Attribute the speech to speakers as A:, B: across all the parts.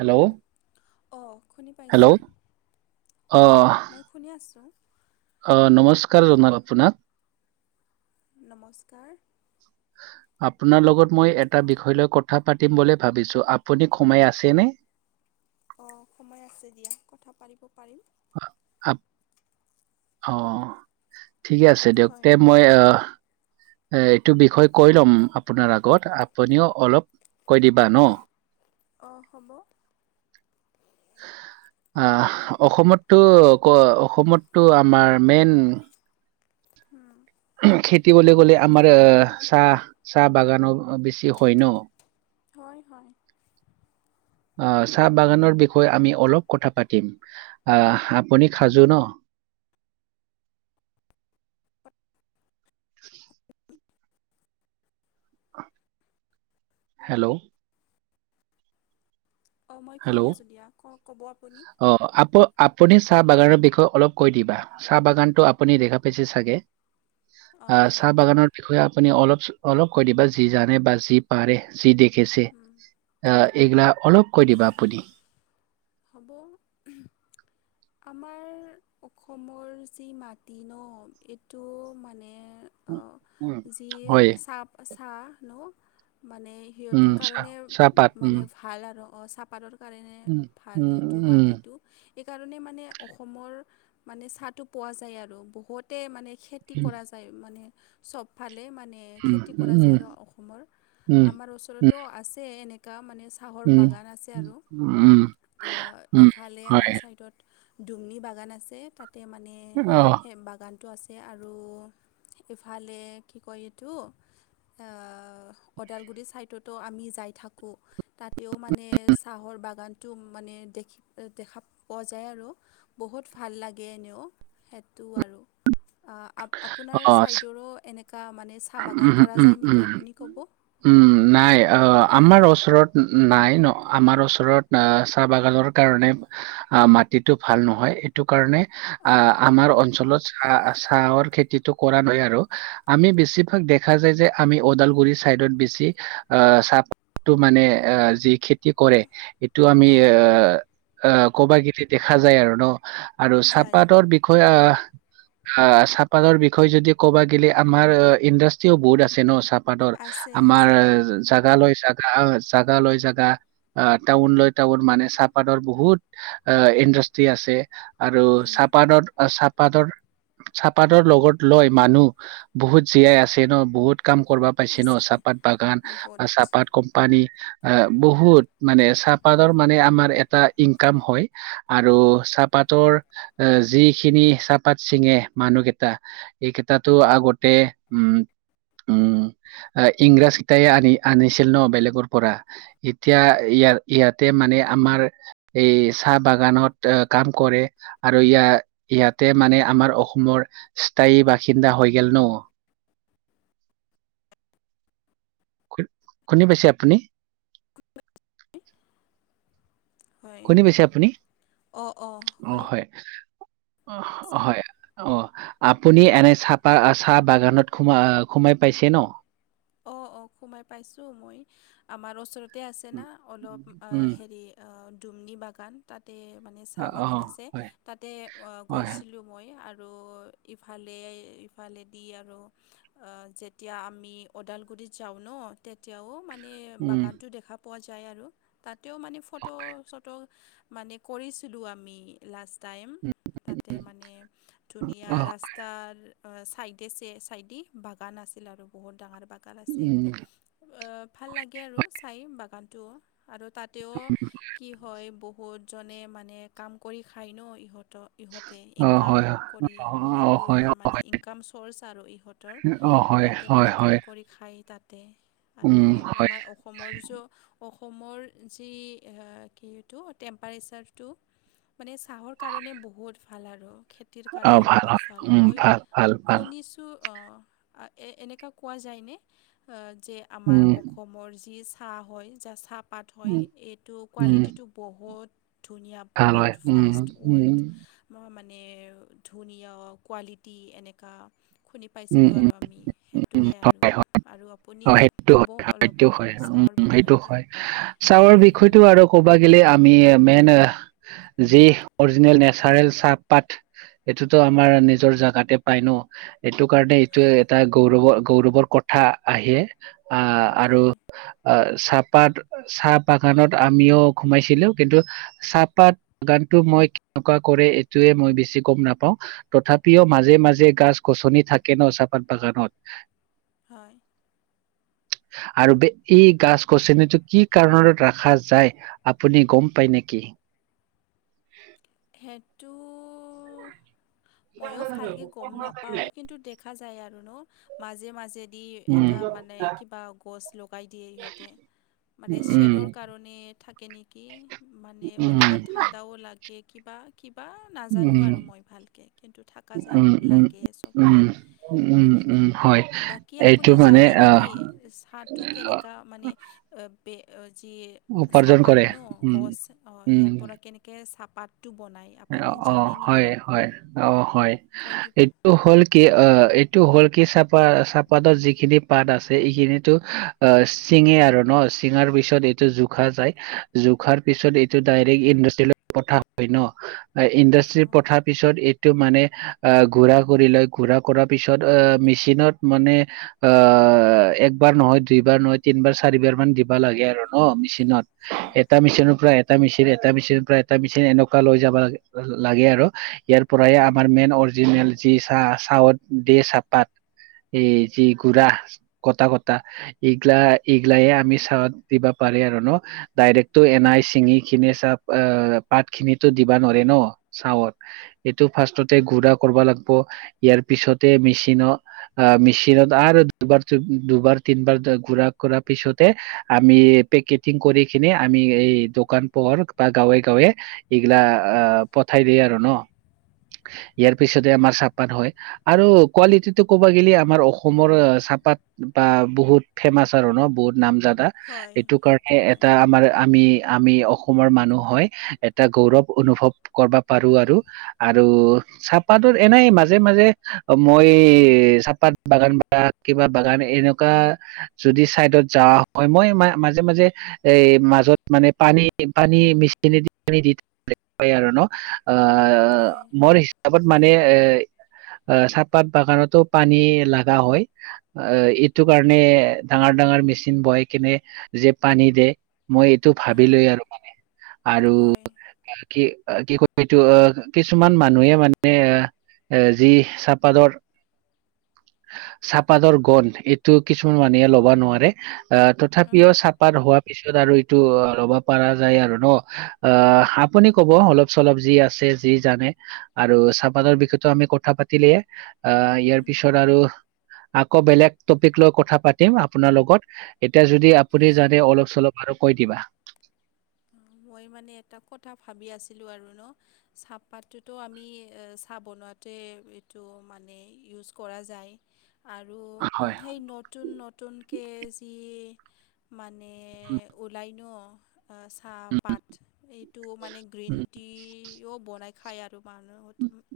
A: Hello
B: অ, শুনি
A: hello
B: পাইছো অ, মই শুনি আছোঁ।
A: অ, নমস্কাৰ জনাল আপোনাক।
B: নমস্কাৰ।
A: আপোনাৰ লগত মই এটা বিষয় লৈ কথা পাতিম বুলি ভাবিছো আপুনি সমাই আছেনে?
B: অ, সোমাই আছে দিয়া কথা পতিব পাৰিম।
A: আ, অ, ঠিকে আছে দিয়ক
B: হয়
A: তে মই আহ এ, এইটো বিষয়ে কৈ ল'ম আপোনাৰ আগত আপুনিও অলপ কৈ দিবা ন।
B: অঁ হ'ব ক'ব
A: আহ
B: আপুনি
A: অসমত তো ক অসমতো আমাৰ মেইন
B: উম।
A: খেতিবলে গ'লে আমাৰ আহ চাহ, চাহ বাগানো বেছি হয় ন।
B: হয়, হয়।
A: অ, চাহ বাগানৰ বিষয়ে আমি অলপ কথা পাতিম আহ আপুনি খাজু ন। হেল্ল'?
B: অ, মই
A: হেল্ল'
B: শুনি আছোঁ দিয়া ক, ক'ব আপুনি?
A: অ, আপ-আপুনি চাহ বাগানৰ বিষয়ে অলপ কৈ দিবা। চাহ বাগানটো আপুনি দেখা পাইছে চাগে।
B: অঁ
A: আহ,
B: হয়
A: চাহ বাগানৰ বিষয়ে আপুনি অলপ, অলপ কৈ দিবা যি জানে বা যি পাৰে যি দেখেছে
B: হুম,
A: আহ এইগিলা অলপ কৈ দিবা আপুনি।
B: হ'ব। আমাৰ অসমৰ যি মাটি ন এইটো মানে অ,
A: উম উম,
B: যি
A: হয়
B: চ আচাহ নো মানে
A: উম
B: সিহঁতৰ
A: চাহ
B: কাৰণে
A: চাহপাত উম
B: মানে ভাল আৰু অ, চাহপাতৰ কাৰণে ভাল
A: উম
B: সেইটো
A: উম
B: মাটিটো সকাৰণে মানে অসমৰ মানে চাহটো পোৱা যায় আৰু বহুতে মানে খেতি কৰা যায়। মানে চবফালে মানে
A: উম
B: খেতি কৰা যায়
A: উম
B: আৰু অসমৰ
A: উম উম
B: আমাৰ ওচৰত
A: উম
B: তটো আছে এনেককা মানে। চাহৰ
A: উম
B: বাগান আছে
A: উম
B: আৰু
A: উম উম উম,
B: ইফালে
A: হয়
B: আমাৰ ছাইডত। দুুমনি বাগান আছে তাতে মানে
A: অ
B: সেই বাগান টো আছে আৰু ইফালে কি কয় এইটো ওদালগুৰি ছাইডতো আমি যাই থাকোঁ। আকৌ তাতেও মানে চাহৰ বাগানটো মানে দেখি, দেখা পোৱা যায় আৰু বহুত ভাল লাগে এনেও সেইটো আৰু। আপোনাৰ
A: অ
B: চাদৰো এনেকা মানে চাহ
A: উম
B: বাগান কৰা
A: উম
B: যায়
A: উম
B: নেকি আপুনি ক'ব।
A: উম, নাই অ, আমাৰ ওচৰত নাই ন, আমাৰ ওচৰত চাহ বাগানৰ কাৰণে অ, মাটিতটো ভাল নহয় এইটো কাৰণে আহ
B: অঁ
A: আমাৰ অঞ্চলত চাহ চাহৰ খেতিটো কৰা নাই আৰু আমি বেছি। দেখা যায় যে আমি ওদালগুৰি চাইদত বেছি আহ চাহটো মানে আহ যি খেতি কৰে এইটো আমি
B: অঁ
A: এ আহ ক'বাকেইটি দেখা যায় আৰু ন আৰু
B: যায়
A: চাহপাতৰ বিষয়ে আহ আ চাহপাতৰ বিষয়ে যদি ক'বা গ'লে আমাৰ ইণ্ডাষ্ট্ৰিও বহুত আছে ন চ অ উৎপাদৰ
B: আছে
A: আমাৰ
B: আছে
A: জাগা লৈ চ জাগা লৈ জাগা অ টাউন লৈ টাউন মানে চাহপাতৰ বহুত অ ইণ্ডাষ্ট্ৰি আছে আৰু
B: উম,
A: চাহপাদ চাহপাতৰ চাহপাদৰ লগত লৈ মানুহ বহুত জীয়াই আছে ন বহুত কাম কৰিব পাইছে ন
B: আছে
A: চাহপাত বাগান বা চাহপাত
B: বহুত
A: কোম্পানী আহ বহুত মানে চাহপাতৰ মানে আমাৰ এটা ইনকাম হয় আৰু চাহপাতৰ এ যিখিনি চাহপাত চিঙে মানুহকেইটা এইকেইটাতো আগতেই উম উম আহ ইংৰাজ কেইটাই আনি আনিছিল ন বেলেগৰ পৰা এতিয়া ইয়াৰ ইয়াতে মানে আমাৰ এই চাহ বাগানত কাম কৰে আৰু ইয়াৰ ইয়াতে মানে আমাৰ অসমৰ স্থায়ী বাসিন্দা হৈ গল ন শুনি পাইছে আপুনি
B: হয়
A: শুনি পাইছে আপুনি?
B: অ অ শুনি
A: হয়
B: পাইছা
A: হয় অ আপুনি এনে চাহপা চাহ বাগানত সোমাই আহ সোমাই পাইছে ন
B: অঁ অঁ সোমাই পাইছোঁ মই আমাৰ ওচৰতে আছে
A: উম,
B: না অলপ
A: উম,
B: হেৰি দুমনি বাগান তাতে মানে চাহ
A: অ', অ,
B: বাগান আছে
A: হয়,
B: তাতে
A: হয়,
B: গৈছিলোঁ মই আৰু ইফালে ইফালেদি আৰু যেতিয়া আমি ওদালগুৰিত যাওঁ ন তেতিয়াও মানে
A: উম,
B: বাগানটো দেখা পোৱা যায় আৰু তাতেও মানে ফটো চটো মানে কৰিছিলোঁ আমি লাষ্ট টাইম তাতে
A: উম,
B: মানে ধুনীয়া
A: অ',
B: ৰাস্তাৰ চাইডে চ চাইডেই বাগান আছিল আৰু বহুত ডাঙৰ বাগান আছিল ভাল লাগে আৰু চাই বাগানটো আৰু তাতেও
A: উম।
B: কি হয় বহুত জনে মানে কাম কৰি খায় ন ইহঁতৰ ইহঁতে
A: অ
B: ইনকাম
A: হয়
B: কৰি
A: অ
B: এইটো
A: হয় অ
B: মানে
A: হয়
B: ইনকাম চৰ্চ আৰু ইহঁতৰ
A: অ হয় হয় হয়
B: খাই তাতে আৰু
A: উম হয়
B: আমাৰ অসমৰ অসমৰ য অসমৰ যি কিটো টেম্পাৰেচাৰটো মানে চাহৰ কাৰণে বহুত ভাল আৰু খ নিৰ
A: অ
B: কাৰনে বহুত
A: হয়
B: ভাল
A: উম
B: মই
A: ভাল ভাল ভাল
B: শুনিছো অ এই এনেকা পোৱা যায়নে যে আমাৰ
A: উম
B: অসমৰ যি চাহ হয় যা চাহ পাত হয়
A: উম
B: এইটো
A: উম
B: কোৱালিটিটো বহুত ধুনীয়া
A: ভাল
B: বহুত
A: হয় উম
B: ফাষ্টট
A: উম
B: ৱল্ড মানে ধুনীয়া কোৱালিটি এনেকা শুনি
A: উম
B: পাইছিলোঁ
A: উম
B: আৰু আমি সেই
A: উম
B: সেইটোৱে আৰু
A: হয় হয়
B: আৰু
A: অ
B: আপুনি
A: সেইটো
B: ক'ব
A: হয় সেইটো
B: অলপমান
A: হয় উম
B: চাহৰ বিষয়ে দি
A: সিটো আৰু ক'বা গলে আমি মেইন যি অৰিজিনেল নেচাৰেল চাহপাত সেইটোতো আমাৰ নিজৰ জাগাতে পাই ন এইটো কাৰণে এইটো
B: হয়
A: এটা গৌৰৱৰ গৌৰৱৰ কথা আহে আহ আৰু
B: হয়
A: আহ চাহপাত চাহ বাগানত আমিও সোমাইছিলো কিন্তু চাহপাত বাগানটো মই কেনেকুৱা কৰে এইটোৱে মই বেছি গম নাপাওঁ তথাপিও মাজে মাজে গাছ গছনি থাকে ন চাহপাত বাগানত
B: হয়
A: আৰু বে এই গাছ-গছনি টো কি কাৰনত ৰাখা যায় আপুনি গম পাই নেকি।
B: সেইটো ময়ো ভালকে গম নাপাওঁ। কিন্তু দেখা যায় আৰু ন মাজে, মাজে। দি
A: উম
B: এটা মানে কিবা গছ লগাই দিয়ে হিহঁতে। মানে
A: উম
B: শ্বেডৰ কাৰণে থাকে নেকি মানে
A: উম
B: অলপমান ঠাণ্ডাও লাগে কি'বা কিবা নাজানো
A: উম
B: আৰু মই ভালকে কিন্তু থাকা যায়
A: উম
B: আৰু
A: উম
B: লাগে চবতে।
A: উম উম
B: এনেকা
A: উম হয়
B: বাকী
A: এইটো
B: আপুনি
A: মানে
B: জানে
A: আহ
B: নেকি চাহটো কেনেকা? মানে যি
A: উপাৰ্জন
B: চাহপাত
A: কৰে
B: ন
A: উম
B: গছ
A: উম
B: ইয়াৰ পৰা কেনে কে চাহপাতটো বনায়। আপুনি
A: অ,
B: জানে
A: হয়,
B: নেকি
A: হয়, অ, হয়,
B: কৈ দিব
A: এই এইটো হ'ল কি অ, এইটো হ'ল কি চাপা, চাহপাতত যিখিনি পাত আছে এইখিনিতো অ, চিঙে আৰু ন, চিঙাৰ পিছত এইটো জোখা যায় জোখাৰ পিছত এইটো ডাইৰেক্ট ইণ্ডাষ্ট্ৰিলৈ পঠা হয় ন ইণ্ডাষ্ট্ৰিৰ
B: অঁ
A: পঠাত পিছত এইটো মানে আহ গুৰা কৰি লয় গুৰা কৰা পিছত অ, মেচিনত মানে অ, একবাৰ নহয়, দুইবাৰ নহয়, তিনিবাৰ, চাৰিবাৰ মান দিবা লাগে আৰু ন মেচিনত। এটা মেচিনৰ পৰা এটা মেচিন এটা মেচিনৰ পৰা এটা মেচিন এনেকুৱা লৈ যাবা লা লাগে আৰু ইয়াৰ পৰা আমাৰ মেইন অৰি জিনেল যি চাহ, চাহত দে চাহপাত এই যি গুৰা কটা-কটা এইগিলা, এইগিলাইে আমি চাহত দিবা পাৰি আৰু ন। ডাইৰেক্টটো এনাই চিঙি, খিনি চাপাত খিনিতো দিবা নোৱাৰে ন চাৱত। এইটো ফাৰ্ষ্টতে গুডৰা কৰবা লাগব ইয়াৰ পিছতে মেচিনত আহ মেচিনত আৰু দুবাৰ, দুবাৰ, তিনিবাৰ গুৰা কৰাৰ পিছতে আমি পেকেটিং কৰি কেনে আমি এই দোকান পোওৰ বা গাঁৱে, গাঁৱে এইগিলা আহ পঠাই দিয়ে আৰু ন ইয়াৰ পিছতে আমাৰ চাহপাত হয়। আৰু কোৱালিটিটো ক'ব গ'লে আমাৰ অসমৰ চাহপাত বা বহুত ফেমাচ আৰু ন বহুত নামজাত।
B: হয়
A: এইটো কাৰণে
B: সেইটো হয়
A: এটা আমাৰ আমি, আমি অসমৰ মানুহ হয় এ এটা গৌৰৱ অনুভৱ কৰবা পাৰো আৰু, আৰু চা হপাতত এনেই মাজে, মাজে মই চাহপাত বাগান বা কিবা বাগান এনেকুৱা যদি চাইডেত যাওঁ হয় মই ম, মাজে, মাজে এই মাজত মানে পানী, পানী মেচিনেদি আৰু ন,
B: হয়
A: আহ মোৰ হিচাপত মানে এ আহ চাহপাত বাগানতো পানী লাগা হয়। অ, এইটো কাৰণে ডাঙৰ, ডাঙৰ মেচিন বহাই কেনে যে পানী দে মই এইটো
B: উম,
A: ভাবিলো আৰু। আৰু
B: হয়
A: কি, কি, ক এইটো আহ কিছুমান মানুহে মানে আহ। এ, যি চাহপাতৰ চাহপাতৰ গন্ধ এইটো কিছুমান মানুহে ল'ব নোৱাৰে। আহ
B: উম,
A: তথাপিও চাহপাত হোৱা পিছত আৰু এইটো ল'ব পৰা যায় আৰু ন, অ'। আপুনি ক'ব অলপ, চলপ যি আছে যি জানে আৰু চাহপাতৰ বিষয়ো আমি কথা পাতিলেয়ে আহ ইয়াৰ
B: উম,
A: পিছত আৰু আকৌ বেলেগ টপিক লৈ কথা পাতিম আপোনাৰ লগত এতিয়া যদি আপুনি
B: হয়।
A: যাতে অলপ, চলপ আৰু কৈ দিবা।
B: অ, মই মানে এটা কথা ভাবি আছিলো আৰু ন। চাহপাতটোতো আমি চাহ বনোৱাতে এইটো মানে ইউজ কৰা যায়। আৰু
A: হয়
B: সেই নতুন, নতুনকে যি মানে মানে
A: উম
B: উওলাইন চাহ পাত এইটো মানে গ্ৰীণ
A: উম,
B: টিও বনাই খায় আৰু মানুহ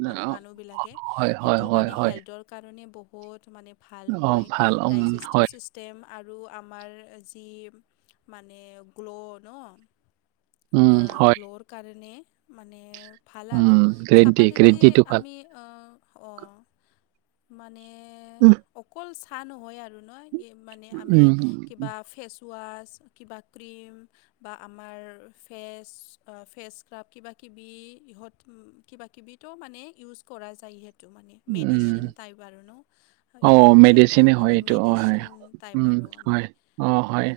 B: মানে
A: অ,
B: মানুহবিলাকে
A: হয় হয়
B: সেইটো
A: হয়
B: মানে
A: হয়
B: হেল্থৰ কাৰণে বহুত মানে ভাল
A: অ
B: হয়
A: ভাল উম
B: ডাইজেষ্টিভ
A: হয়
B: চিষ্ট ষ্টেম আৰু আমাৰ যি মানে গ্ল' ন
A: উম হয়
B: গ্ল'ৰ কাৰণে মানে ভাল
A: উম
B: আৰু
A: গ্ৰীণ টি গ্ৰীণ
B: চাহপাতেদি
A: টিটো ভাল
B: আমি মানে অকল চাহ নহয় আৰু নহ মানে আমি
A: উম উম
B: কিবা ফেচ চোৱাাচ কিবা ক্ৰীম বা আমাৰ ফেচ ফেচ স্ক্ৰাব কিবাকিবি ইহঁত কিবাকিবি তটো মানে ইউজ কৰা যায়হেঁতু এইটো মানে মেডিচিন
A: উম
B: টাইপ আৰু ন
A: অ
B: এইটো এটা
A: মেডিচিনে হয়
B: মানে
A: এইটো অ হয়
B: মেডিচিন তাই
A: উম
B: পাৰ আমি
A: হয় অ হয়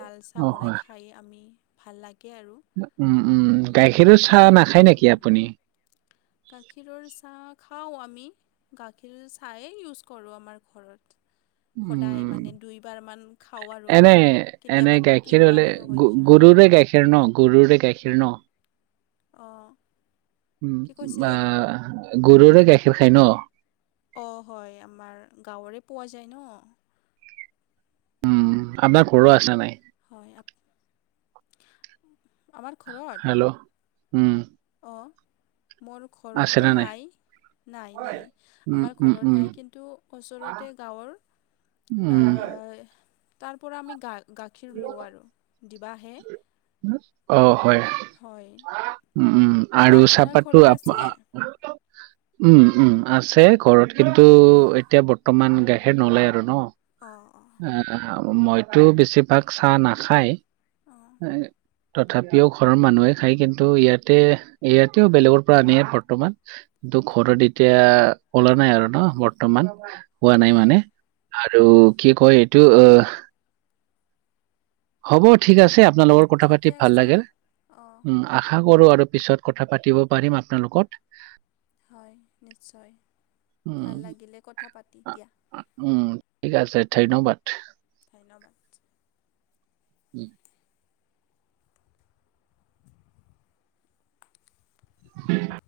B: লাল চাহ
A: অ
B: বনাই
A: হয়
B: খাই খাই আমি ভাল লাগে আৰু
A: উম উম
B: মানে
A: গাখীৰো চাহ
B: সেই
A: নাখায় নেকি আপুনি
B: গাখীৰৰ চাহ খাওঁ আমি গাখীৰ চায়েই ইউজ কৰোঁ আমাৰ ঘৰত স
A: উম
B: ম
A: লে গুৰুৰে গাখীৰ ন গুৰুৰে গাখীৰ ন
B: অঁ কি কৈছিলে
A: আহ গৰুৰে গাখীৰ খায় ন
B: অঁ হয় আমাৰ গাঁৱৰে পোৱা যায় ন
A: উম আপোনাৰ ঘৰো আছে নাই
B: হয় আ আমাৰ ঘৰত
A: হেল্ল' উম
B: অঁ মোৰ
A: আছে
B: ঘৰততো
A: না
B: নাই নাই নাই
A: উম
B: আমাৰ
A: উম
B: ঘৰত
A: উম
B: নাই কিন্তু ওচৰতে গাঁৱৰ
A: উম
B: তাৰ পৰা আমি গাখীৰ লওঁ আৰু দিবে
A: অ হয়
B: হয়
A: উ উম আৰু
B: আপোনাৰ
A: চাহপাতো
B: ঘৰত
A: আ
B: আছে?
A: উম উম আছে ঘৰত কিন্তু এতিয়া বৰ্তমান গাখীৰ নললে আৰু ন
B: অঁ অঁ
A: আহ মইতো বেছিভাগ চাহ নাখায়
B: অঁ
A: তথাপিও ঘৰৰ মানুহে খায় কিন্তু ইয়াতে ইয়াতেও বেলেগৰ পৰা আনিয়ে বৰ্তমান কিন্তু ঘৰত এতিয়া পলা নাই আৰু ন ব বৰ্তমান হোৱা নাই
B: হয়
A: মানে আৰু কি কয় এইটো অ হ'ব ঠিক আছে আপোনালোকৰ কথা
B: ঠিকে
A: পাতি ভাল
B: আছে।
A: লাগে
B: অঁ
A: উম আশা কৰো আৰু পিছত কথা পাতিব পাৰিম আপোনালোকত
B: হয় নিশ্চয় ভাল লাগিলে কথা পাতি দিয়া
A: উ ঠিক আছে ধন্যবাদ
B: ধন্যবাদ
A: উম হয়